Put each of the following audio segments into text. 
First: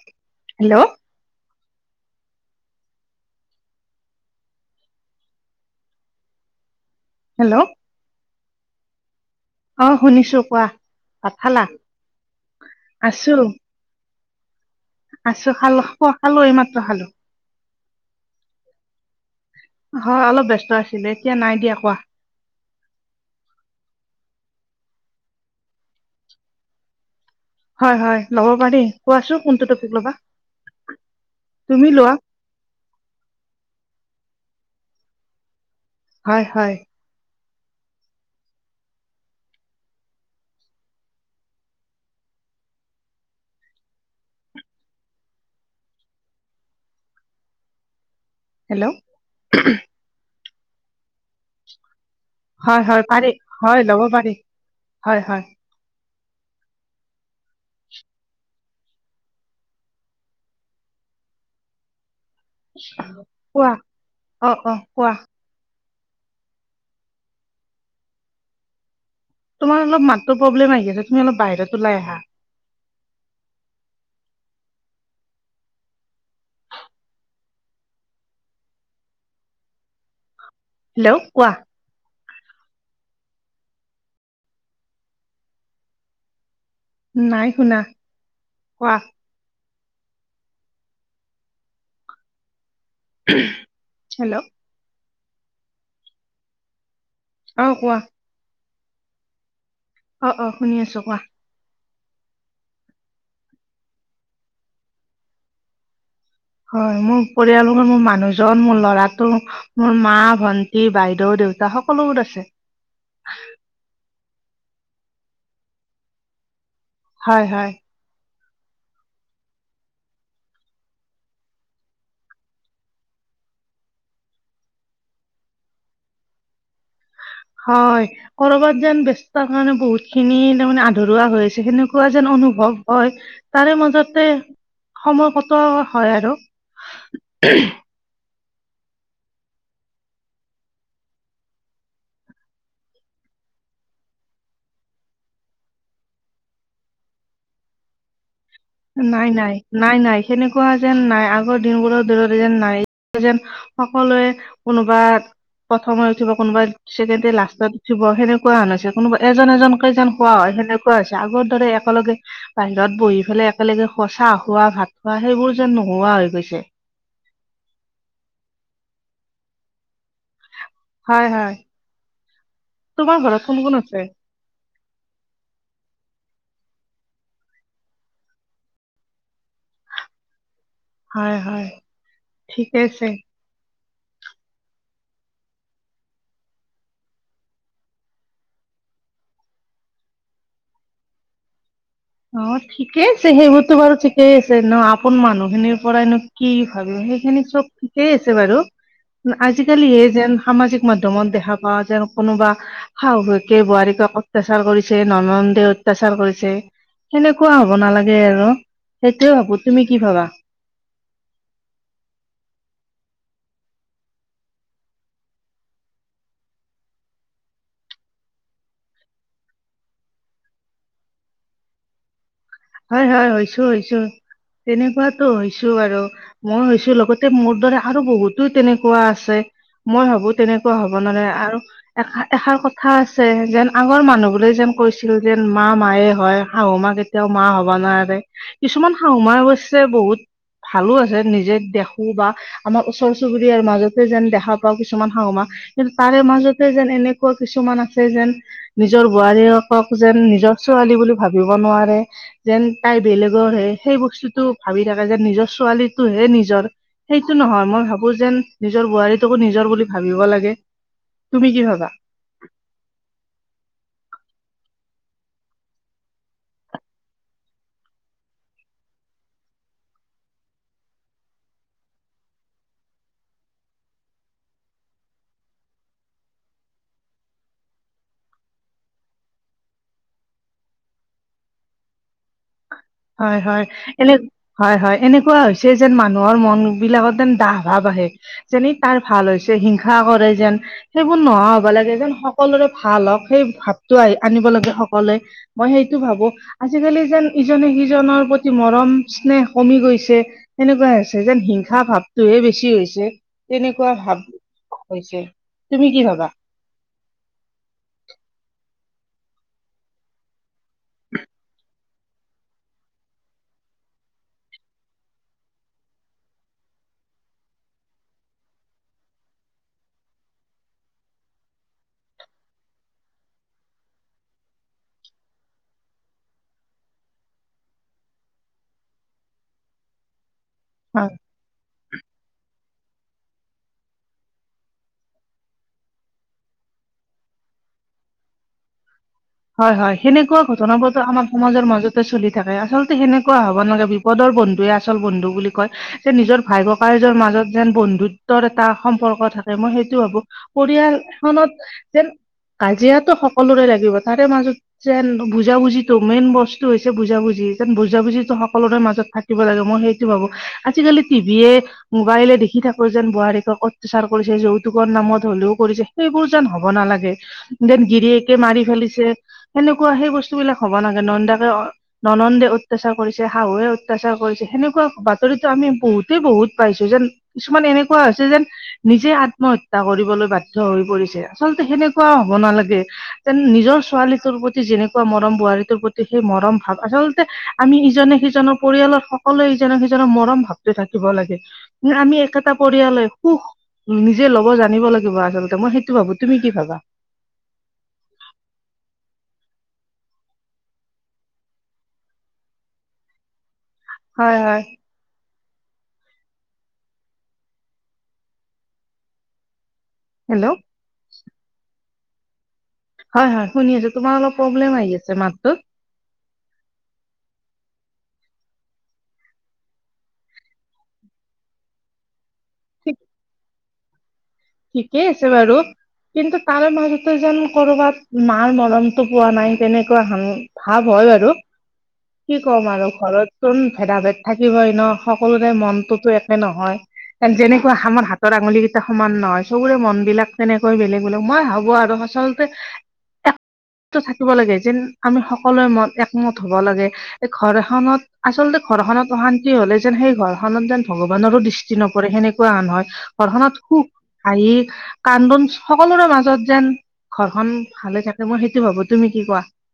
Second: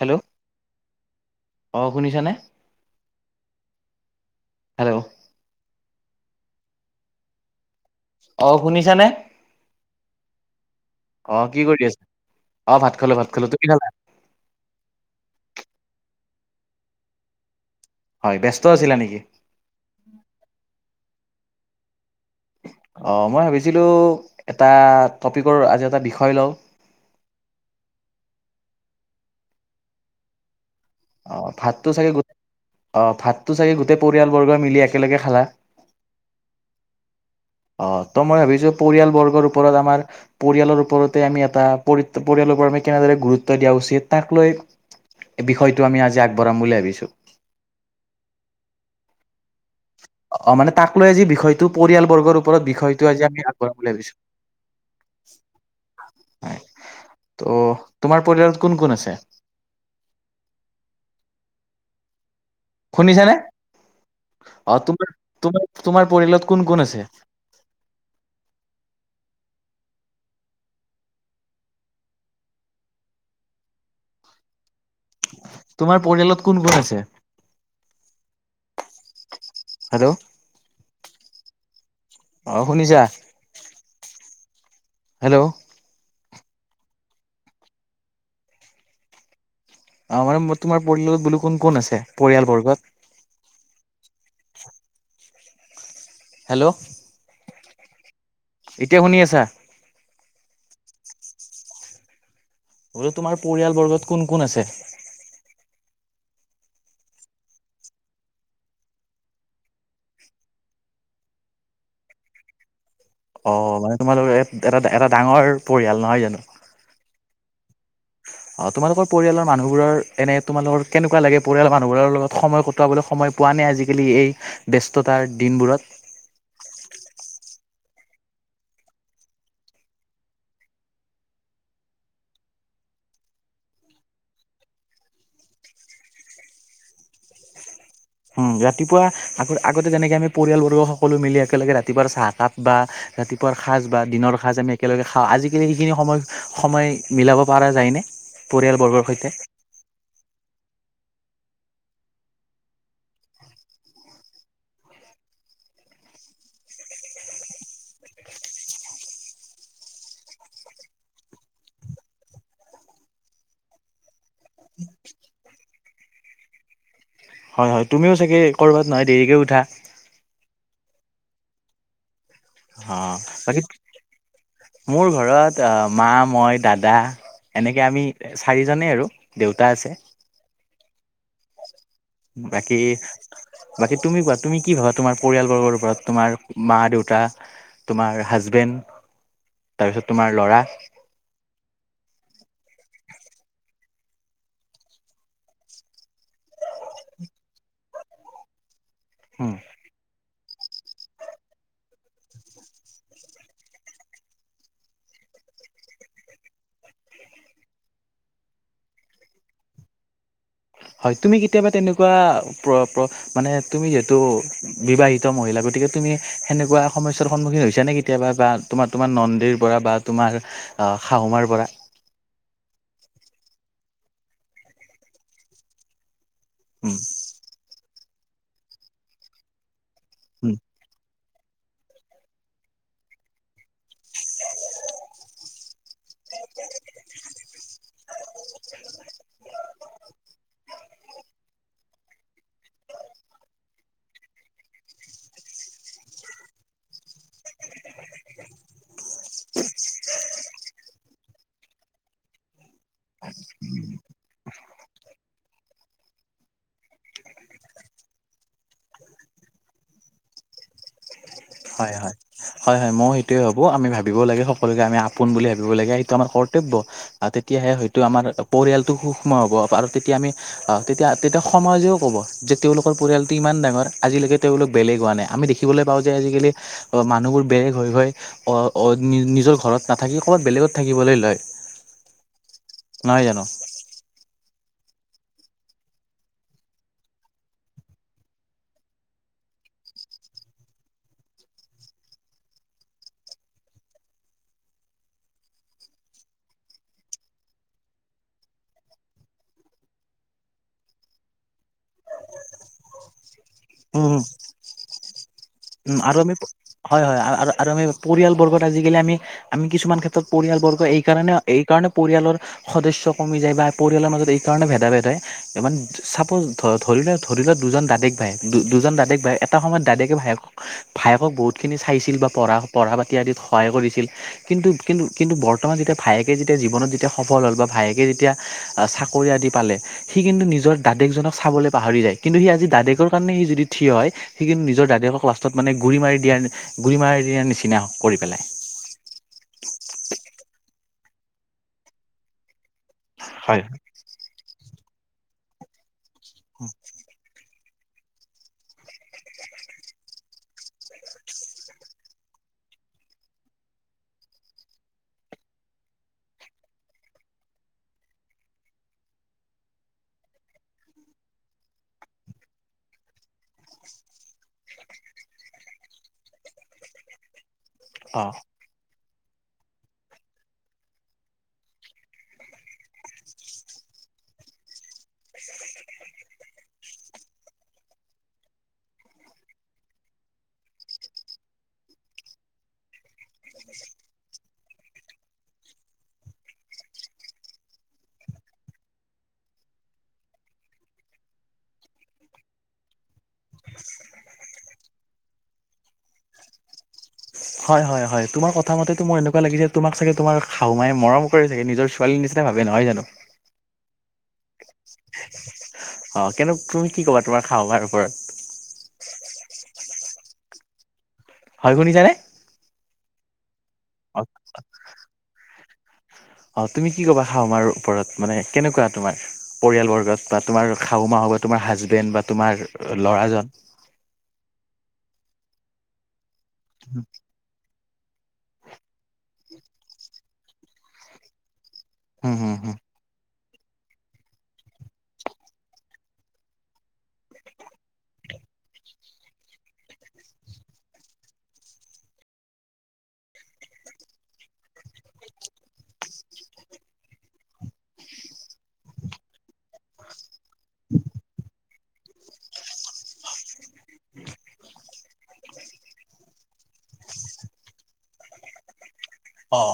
Hello hello অ শুনিছানে। Hello. Hello. অ শুনিছানে। অ শুনিছো কোৱা ভাত অ কি খালা কৰি আছে অ ভাত খালো ভাত আছো খালো তু কি খালা আছো খালো খালো এইমাত্ৰ খালো। হয়। ব্যস্ত আছিলা নেকি? হয় অলপ ব্যস্ত আছিলে এতিয়া নাই দিয়া কোৱা। অ মই ভাবিছিলো এটা টপিকৰ আজি এটা বিষয় লওঁ। [unintelligible] হয় হয় ল'ব পাৰি কোৱাছো কোনটো টপিক ল'বা অ তুমি ভাতটো চাগে লোৱা অ ভাতটো চাগে গোটেই পৰিয়ালবৰ্গই মিলি একেলগে খালা। হয় হয়। অ ত মই ভাবিছো পৰিয়ালবৰ্গৰ ওপৰত আমাৰ পৰিয়ালৰ ওপৰতে আমি এটা পৰি পৰিয়াল ম কেনেদৰে গুৰুত্ব দিয়া উচিত তাক লৈ এই বিষয়টো আমি আজি আগবঢ়াম বুলি ভাবিছোঁ। হেল্ল'। অ মানে তাক লৈ আজি বিষয়টো পৰিয়ালবৰ্গৰ ওপৰত হয় হয় বিষয়টো আজি পাৰি আমি আগবঢ়াব হয় বুলি ল'ব ভাবিছো পাৰি হয় হয় হয় ত' তোমাৰ পৰিয়াল কোন কোন আছে শুনিছ নে কোৱা অ তুমি তুমি তোমাৰ পৰিয়ালত কোন কোন আছে? তোমাৰ অলপ মাতো প্ৰব্লেম আহি আছে তুমি অলপ বাহিৰত ওলাই আহা। তোমাৰ পৰিয়ালত কোন কোন আছে? হেল্ল' হেল্ল' কোৱা অ', শুনিছা? হেল্ল' নাই শুনা কোৱা আমাৰ তোমাৰ পৰিয়ালত বোলো কোন কোন আছে পৰিয়ালবৰ্গত? হেল্ল' হেল্ল' অ', কোৱা এতিয়া শুনি আছা? অ', - অ', শুনি আছোঁ কোৱা বোলো তোমাৰ পৰিয়াল বৰ্গত কোন কোন আছে? হয় মোৰ পৰিয়ালৰ মোৰ মানুহজন, মোৰ ল'ৰাটো মোৰ মা, ভন্টি, বাইদেউ দেউতা সকলোবোৰ আছে। অ', মানে তোমালোকৰ এটা এটা ডাঙৰ পৰিয়াল নহয় জানো। হয়-হয়। অ', তোমালোকৰ পৰিয়ালৰ মানুহবোৰৰ এনে তোমালোকৰ কেনেকুৱা লাগে পৰিয়ালৰ মানুহবোৰৰ লগ সময় কটোৱাবলৈ সময় সময় পোৱা নাই আজিকালি এই ব্যস্ততাৰ দিনবোৰত? হয় কৰবাত যেন ব্যস্তৰ কাৰণে বহুত খিনি তাৰমানে আধৰুৱা হৈ আছে সেনেকুৱা যেন অনুভৱ হয় তাৰে মাজতে সময় কটোৱা হয় আৰু [inaudible] উম ৰাতিপুৱা আগ আগতে যেনেকে আমি পৰিয়ালবৰ্গ সকলো মিলি একেলগে ৰাতিপুৱা চাহকাপ বা ৰাতিপুৱা সাজ বা দিনৰ সাজ আমি একেলগে খাওঁ আজিকালি সেইখিনি সময়-সময় মিলাব পৰা যায়নে? পৰিয়ালবৰ্গৰ সৈতে নাই-নাই-নাই-নাই সেনেকুৱা যেন নাই আৰু দিনবোৰৰ দূৰত যেন নাই যেন সকলোৱে কোনোবা প্ৰথমে উঠিব কোনোবা, ছেকেণ্ডটোৱে লাষ্টত উঠিব সেনেকুৱা হৈছে কোনোবা এজন এজনকেই যেন শুৱা হয় সেনেকুৱা হৈছে আগৰ দৰে একেলগে বাহিৰত বহি পেলাই একেলগে সঁচা খুৱোৱা ভাত খোৱা সেইবোৰ যেন নোহোৱা হৈ গৈছে। হয়-হয় তুমিও চাগে কৰবাত নহয় দেৰিকে উঠা? হয়-হয়। অ', বাকী মোৰ ঘৰত আহ মা, মই দাদা এনেকে আমি চাৰিজনেই আৰু দেউতা আছে। হয়-হয় বাকী বাকী তুমি তুমি কি ভাবা তোমাৰ পৰিয়ালবৰ্গৰ ওপৰত তোমাৰ মা দেউতা তোমাৰ হাজবেণ্ড তাৰপিছত তোমাৰ ল'ৰা অ', ঠিকেই আছে সেইবোৰতো বাৰু ঠিকেই আছে ন আপোন মানুহখিনিৰ পৰাইনো কি ভাবিম সেইখিনিক চব ঠিকেই আছে বাৰু উম। আজিকালিহে যেন সামাজিক মাধ্যমত দেখা পাওঁ যেন কোনোবা শাহুৱেকে বোৱাৰীক অত্যাচাৰ কৰিছে ননদ ননন্দে অত্যাচাৰ কৰিছে সেনেকুৱা হ'ব নালাগে আৰু সেইটোৱে ভাবো তুমি কি ভাবা? হয় তুমি কেতিয়াবা তেনেকুৱা প্ৰ প্ৰ মানে তুমি যিহেতু বিবাহিত মহিলা গতিকে গতিকে তুমি সেনেকুৱা সমস্যাৰ সন্মুখীন হৈছা নেকি কেতিয়াবা বা তোমাৰ তোমাৰ নন্দিৰ পৰা বা তোমাৰ শাহুমাৰ পৰা হয় হয় হৈছো তেনেকুৱাতো হৈছো বাৰু মই উম, হৈছো লগতে মোৰ দৰে আৰু বহুতো এইটো তেনেকুৱা আছে মই ভাবো উম। তেনেকুৱা হ'ব নালাগে আৰু এ এষাৰ কথা আছে যেন আগৰ মানুহ বোৰে যেন কৈছিল যেন মা মায়ে হয়। হয় শাহু মাক কেতিয়াও মা হ'ব নোৱাৰে। কিছুমান শাহু মাৰ অৱশ্যে বহুত ভালো আছে নিজে দেখো বা আমাৰ ওচৰ চুবুৰীয়াৰ মাজতে যেন দেখা পাওঁ কিছুমান শাহু মা। কিন্তু তাৰে মাজতে যেন এনেকুৱা কিছুমান আছে যেন নিজ নিজৰ বোৱাৰীয়েকক যেন নিজৰ ছোৱালী বুলি ভাবিব নোৱাৰে যেন তাই বেলেগৰ হে, সেই বস্তুতটো ভাবি থাকে যেন নিজৰ ছোৱালীটোহে নিজৰ। সেইটো নহয় মই ভাবো যেন, নিজৰ বোৱাৰীটোকো নিজৰ নিজৰ বুলি ভাবিব লাগে। তুমি কি ভাবা? হয়, হয়। হয়, হয়। মই সেইটোয়ে ভাবো আমি ভাবিব লাগে স সকলোকে আমি আপোন বুলি ভাবিব লাগে সেইটো আমাৰ কৰ্তব্য। অহ, তেতিয়াহে হয়টো আমাৰ পৰিয়ালটো সুক্ষ্ম হ'ব। আৰু তেতিয়া আমি অহ, তেতিয়া-তেতিয়া সমাজেও ক'ব যে তেওঁলোকৰ পৰিয়ালটো ইমান ডাঙৰ আজিলৈকে তেওঁ বেলেগ হোৱা নাই আমি দেখিবলৈ পাওঁ যে আজি আজিকালি মানুহবোৰ বেলেগ হৈ গৈ‌ অহ, নিজৰ ঘৰত নাথাকি ক'ৰবাত বেলেগত থাকিবলৈ লয়। [unintelligible] হয়, হয়। এনে, হয় হয়। এনেকুৱা হৈছে যেন মানুহৰ মন বিলাকত যেন দাহ ভাব আহে, যেনে তাৰ ভাল হৈছে হিংসা কৰে যেন সেইবোৰ নোহোৱা হ'ব লাগে যেন, সকলোৰে ভাল হওঁক সেই ভাৱটো আহ আনিব লাগে সকল সকলোৱে, মই সেইতো ভাবো আজিকালি যেন ইজনে সিজনৰ প্ৰতি মৰম স্নেহ কমি গৈছে, সেনেকুৱা হৈছে যেন হিংসা ভাৱটোহে বেছি বেছি হৈছে, তেনেকুৱা উম ভাব হৈছে। তুমি কি উম' আৰু ভাবা আমি, হয় হয়। আৰু-আৰু আমি পৰিয়াল বৰ্গত আজি থাকিলে আমি, আমি কিছুমান ক্ষেত্ৰত পৰিয়ালবৰ্গ এই কাৰণে, এই কাৰণে পৰিয়ালৰ সদস্য কমি যায় বা পৰিয়ালৰ মাজত এইকাৰণে ভেদাভেদ হয় ই চাপজ ধৰিল ধৰিলোৱা দুজন দাদেক ভাই, দুজন দাদেক ভাই এটা সময়ত দাদেকে ভাইেকক ভায়েকক বহুতখিনি চাইছিল বা পঢ়া, পঢ়া পাতি আদিত সহায় কৰিছিল কিন্তু, কিন্তু, কিন্তু বৰ্তমান যেতিয়া ভায়েকে যেতিয়া জীৱনত যেতিয়া সফল হ'ল বা ভায়েকে যেতিয়া চাকৰি আদি পালে, সি কিন্তু নিজ নিজৰ অ দাদেক জনক চাবলৈ পাহৰি যায়, কিন্তু সি আজি দাদেকৰ কাৰণে সি যদি থিয় হৈ, সি কিন্তু নিজৰ দাদেকক মানে গুৰি মাৰি দিয়া, গুৰি মাৰি দিয়াৰ নিচিনা কৰি পেলাই। হয় হয় সেনেকুৱা ঘটনাবোৰতো আমাৰ সমাজৰ মাজতে চলি থাকে, আচলতে সেনেকুৱা হ'ব হয়। নালগে বিপদৰ বন্ধুৱে আচল বন্ধু বুলি কয়। যে নিজৰ ভাই ককাই এজৰ মাজত যেন বন্ধুত্বৰ এটা সম্পৰ্ক থাকে, মই সেইটো ভাবো পৰিয়াল খনত যেন কাজিয়াটো সকলোৰে লাগিব। তাৰে মাজত যেন বুজাবুজিটো মেইন বস্তু হৈছে বুজাবুজি যেন বুজাবুজিটো সকলোৰে মাজত থাকিব লাগে মই সেইটো ভাবো, আজিকালি টিভিয়ে মোবাইলে দেখি থাকো যেন বোৱাৰীক ঐত্যাচাৰ যৌতুকৰ নামত হ'লেও কৰিছে, সেইবোৰ যেন হ'ব নালাগে। যেন অ গিৰিয়েকে মাৰি ফেলি চে, সেনেকুৱা সেই বস্তু বিলাক হ'ব নালগে নন্দাকে-ননন্দে অত্যাচাৰ কৰিছে, শাহুৱে অত্যা অত্যাচাৰ কৰিছে সেনেকুৱা বাতৰিতো আমি বহুতেই বহুত পাইছো, যেন কিছুমান এনেকুৱা হৈছে যেন নিজে আত্মহত্যা কৰিবলৈ বাধ্য হৈ পৰিছে। আচলতে সেনেকুৱা হ'ব নালাগে যেন নিজৰ ছোৱালীটোৰ প্ৰতি যেনেকুৱা মৰম, বোৱাৰীটোৰ প্ৰতি সেই মৰম ভাৱ আচলতে, আমি ইজনে সিজনৰ পৰিয়াল সকলোৱে ইজক সিজক মৰম ভাৱটো থাকিব লাগে, আমি একেটা পৰিয়ালে সুখ নিজে ল'ব জানিব লাগিব আচলতে, মই সেইটো ভাবো। তুমি কি ভাবা? হয়, হয়, হয়। তোমাৰ কথা কথামতে মোৰ এনেকুৱা লাগি যে, তোমাক চাগে তোমাৰ শাহুমাই মৰম কৰে চাগে, নিজৰ ছোৱালীৰ নিচিনা ভাবে নহয় জানো। [unintelligible] হয়, হয়। অহ' কিন্তু তুমি কি কবা তোমাৰ শাহুমাৰ ওপৰত। হেল্ল'। হয়, শুনিছা নে। হয়, হয়, শুনি আছো। তোমাৰ অলপ প্ৰব্লেম আহি আছে মাতটোত। অহ' তুমি কি কবা শাহুমাৰ ওপৰত মানে কেনেকুৱা, তোমাৰ পৰিয়াল বৰ্গত বা তোমাৰ শাহুমা। হ'ব তোমাৰ হাজবেণ্ড বা তোমাৰ ঠিক ল'ৰাজন। ঠিকেই আছে বাৰু, কিন্তু তাৰ মাজতে যেন কৰবাত মাৰ মৰমটো পোৱা নাই, তেনেকুৱা ভাৱ হয় বাৰু। হুম কি হুম কম হুম আৰু ঘৰত ন ভেদা-ভেদ থাকিবই ন। সকলোৰে মনটোতো একে নহয়। যেনেকুৱা আমাৰ হাতৰ আঙুলি কেইটা সমান নহয়। চবৰে মন বিলাক তেনেকৈ বেলেগ বেলেগ। মই ভাবো আৰু আচলতে থাকিব লাগে, যেন আমি সকলোৱে মত একমত হব লাগে। এই ঘৰ এখনত আচলতে ঘৰখনত অশান্তি হলে যেন সেই ঘৰ ঘৰখনত যেন ভগৱানৰো দৃষ্টি নপৰে, সেনেকুৱা আন হয়। ঘৰখননত সুখ হাহি- কান্দোন সকলোৰে মাজত যেন ঘৰখনন ভালে থাকে মই সেইটো ভাবো। তুমি কি কোৱা অ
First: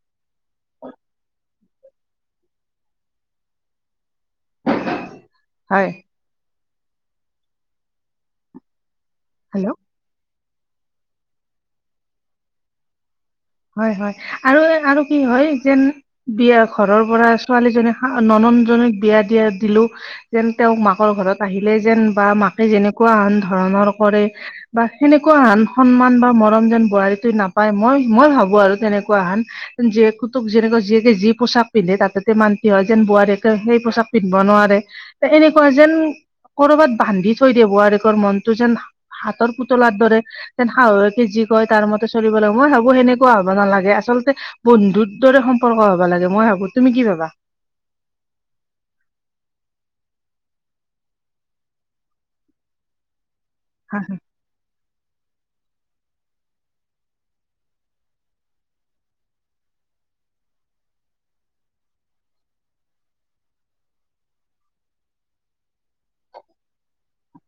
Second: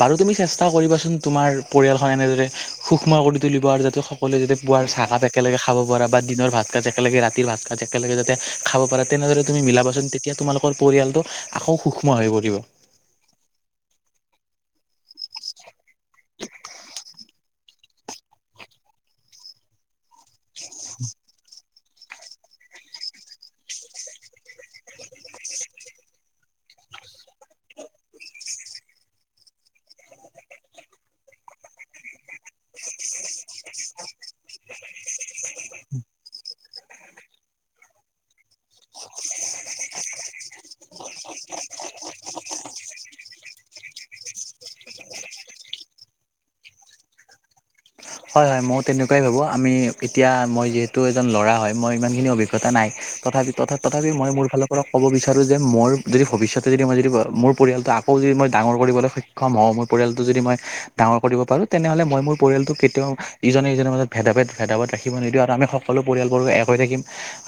বাৰু তুমি চেষ্টা কৰিবাচোন, তোমাৰ পৰিয়াল খন এনেদৰে সুক্ষ্ম কৰি তুলিব আৰু যাতে সকলোৱে যাতে পুৱাৰ চাহাপ একেলগে খাব হয় পৰা বা দিনৰ ভাত একেলগে ৰাতিৰ ভাত সাঁজ একেলগে যাতে খাব পাৰে, তেনেদৰে তুমি হেল্ল' মিলাবাচোন। তেতিয়া তোমালোক পৰিয়ালটো আকৌ সূক্ষ্ম হৈ পৰিব। হয়। হয়। আৰু আৰু কি হয়, যেন বিয়া ঘৰৰ পৰা ছোৱালীজননে ননন জন বিয়া দিয়া দিলো, যেন তেওঁক মাকৰ ঘৰত আহিলে যেন বা মাকে যেনেকুৱা আন ধৰণৰ কৰে বা সেনেকুৱা আন সন্মান বা মৰম যেন বোৱাৰী তোৱ নাপায় মই মই ভাবো আৰু তেনেকুৱা হানন জকুটোক যেনেকুৱ জীয়েকেি পোচাক পিন্ধে তাতে মান্ত হয় যেন বোৱোৱাৰী সেই পোচাক পিন্ধব নোৱাৰে, এনেকুৱা যেন কৰবাত বান্ধি থৈ দিয়ে ৱোৱাৰীয়েকৰ মনতটো যেন হাতৰ পুতলাৰ দৰে তেন শাহুেকে যি কয় তাৰ মতে চলিব লাগে মই ভাব সেনেকুৱা হ'ব নালাগে। আচলতে বন্ধুৰ দৰে সম্পৰ্ক হবা লাগে, মই ভাবো। তুমি কি ভাবা? উ [unintelligible] হয়। হয়। মইও তেনেকুৱাই ভাবো। আমি এতিয়া মই যিহেতু এজন ল'ৰা হয়, মই ইমানখিনি অভিজ্ঞতা নাই। তথাপিত তথ তথাপি মই মোৰ ফালৰ পৰা ক'ব বিচাৰোঁ যে মোৰ যদি ভৱিষ্যতে যদি মই যদি মোৰ পৰিয়ালটো আকৌ যদি মই ডাঙৰ কৰিবলৈ সক্ষম হওঁ মোৰ পৰিয়ালটো যদি মই ডাঙৰ কৰিব পাৰো তেনেহ'লে মই মোৰ পৰিয় তেওঁ ইজনে ইজনৰ মাজত ভেদাভেদ ভেদাভদ ৰাখিব নিদিওঁ আৰু আমি সকলো পৰিয়ালবোৰ এক হৈ থাকিম।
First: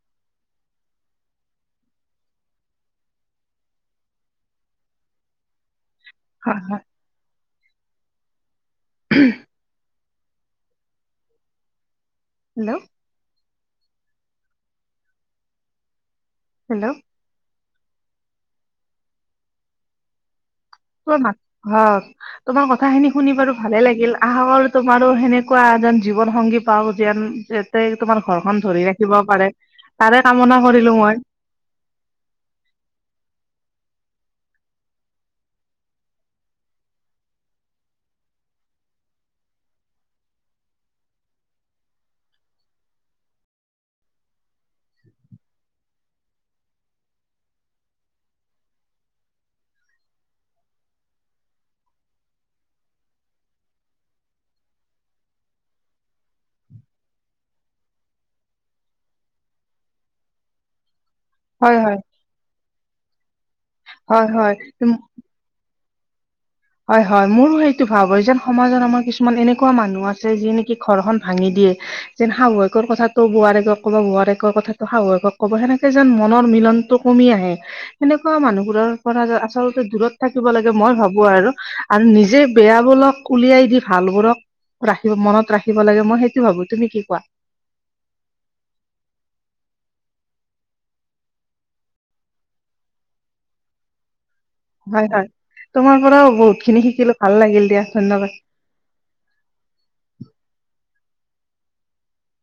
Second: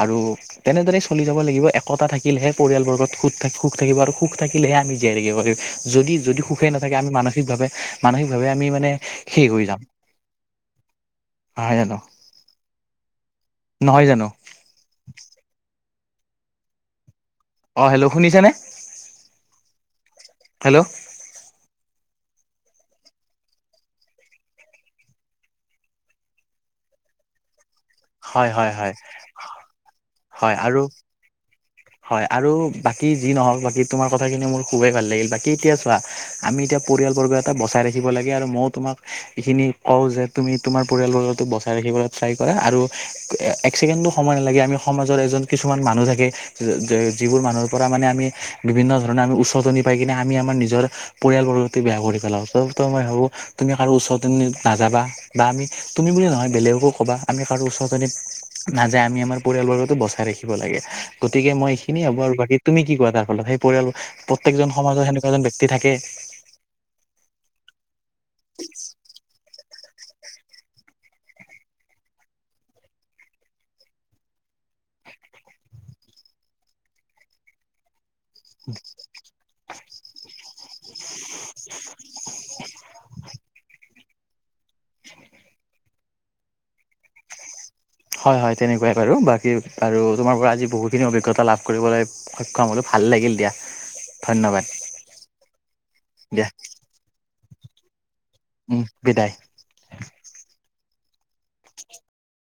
আৰু তেনেদৰে চলি যাব লাগিব একতা থাকিলেহে পৰিয়ালবৰ্গত সুত থাকি সুখ থাকিব আৰু সুখ থাকিলেহে আমি জীয়াই ৰাকিব পাৰিম যদি, যদি হয় সুখে হয় নাথাকে আমি মানসিকভাৱে মানসিকভাৱে আমি মানে শেষ হৈ যাম। নহয় জান? হেল্ল' নহয় জানো? হেল্ল' অ হেল্ল' শুনিছানে? ক অ [unintelligible] তোমাৰ কথা খিনি শুনি বাৰু ভালে লাগিল। আশা কৰো তোমাৰো সেনেকুৱা এজন জীৱন সংগী পাও যে তে তোমাৰ হয় ঘৰখন হয় ধৰি হয় ৰাখিব পাৰে। তাৰে হয় কামনা আৰু কৰিলো মই হয় আৰু বাকী যি নহওক, বাকী তোমাৰ কথাখিনি মোৰ খুবেই ভাল লাগিল। বাকি এতিয়া চোৱা আমি এতিয়া পৰিয়াল বৰ্গ এটা বচাই ৰাখিব লাগে আৰু ময়ো তোমাক এইখিনি কওঁ যে তুমি তোমাৰ পৰিয়ালবৰ্গো বচাই ৰাখিবলে ট্ৰাই কৰা আৰু এক ছেকেণ্ডো সময় নালাগে আমি সমাজৰ এজন কিছুমান মানুহ থাকে যিবোৰ মানুহৰ পৰা মানে আমি বিভিন্ন ধৰণে আমি উচতনি পাই কিনে আমি আমাৰ নিজৰ পৰিয় বেয়া কৰি পেলাও। ত তই মই ভাবো তুমি কাৰো ওচৰত নাযাবা বা আমি তুমি বুলি নহয় বেলেগকো কবা আমি কাৰো ওচনিত নাযায় আমি আমাৰ পৰিয়ালবৰ্গতো বচাই ৰাখিব লাগে। গতিকে মই হয় হয় এইখিনিয়ে হ'ব। আৰু বাকী তুমি কি কোৱা? তাৰ ফলত সেই পৰিয়াল হয় প্ৰত্যয়েকজন হয় সমাজৰ সেনেকুৱা এজন ব্যক্তি থাকে হয়। হয়। মোৰো সেইটো ভাৱ হয় যেন সমাজত আমাৰ কিছুমান এনেুৱা এনেকুৱা মানুহ আছে যি নেকি ঘৰখন ভাঙি দিয়ে। যেন শাহুুৱেকৰ কথাটো বোৱাৰীক ক'ব বোৱাৰীয়েকক কথাটো শাহুৱেকক ক'ব। সেনেকে যেন মনৰ মিলনটো কমি আহে সেনেকুৱা মানুহবোৰৰ পৰা আচলতে দূৰত থাকিব লাগে মই ভাবো আৰু আৰু নিজে বেয়া বোলক উলিয়াই দি ভাল বোৰক ৰাখিব মনত ৰাখিব লাগে মই সেইটো ভাবো। তুমি কি কোৱা? হয় হয় তেনেকুৱাই বাৰু বাকী আৰু তোমাৰ পৰা আজি বহুতখিনি অভিজ্ঞতা লাভ কৰিবলৈ সক্ষম হ'লো ভাল লাগিল দিয়া ধন্যবাদ হয় হয় তোমাৰ পৰাও দিয়া বহুত খিনি শিকিলো ভাল লাগিল দিয়া ধন্যবাদ উম বিদায় [inaudible]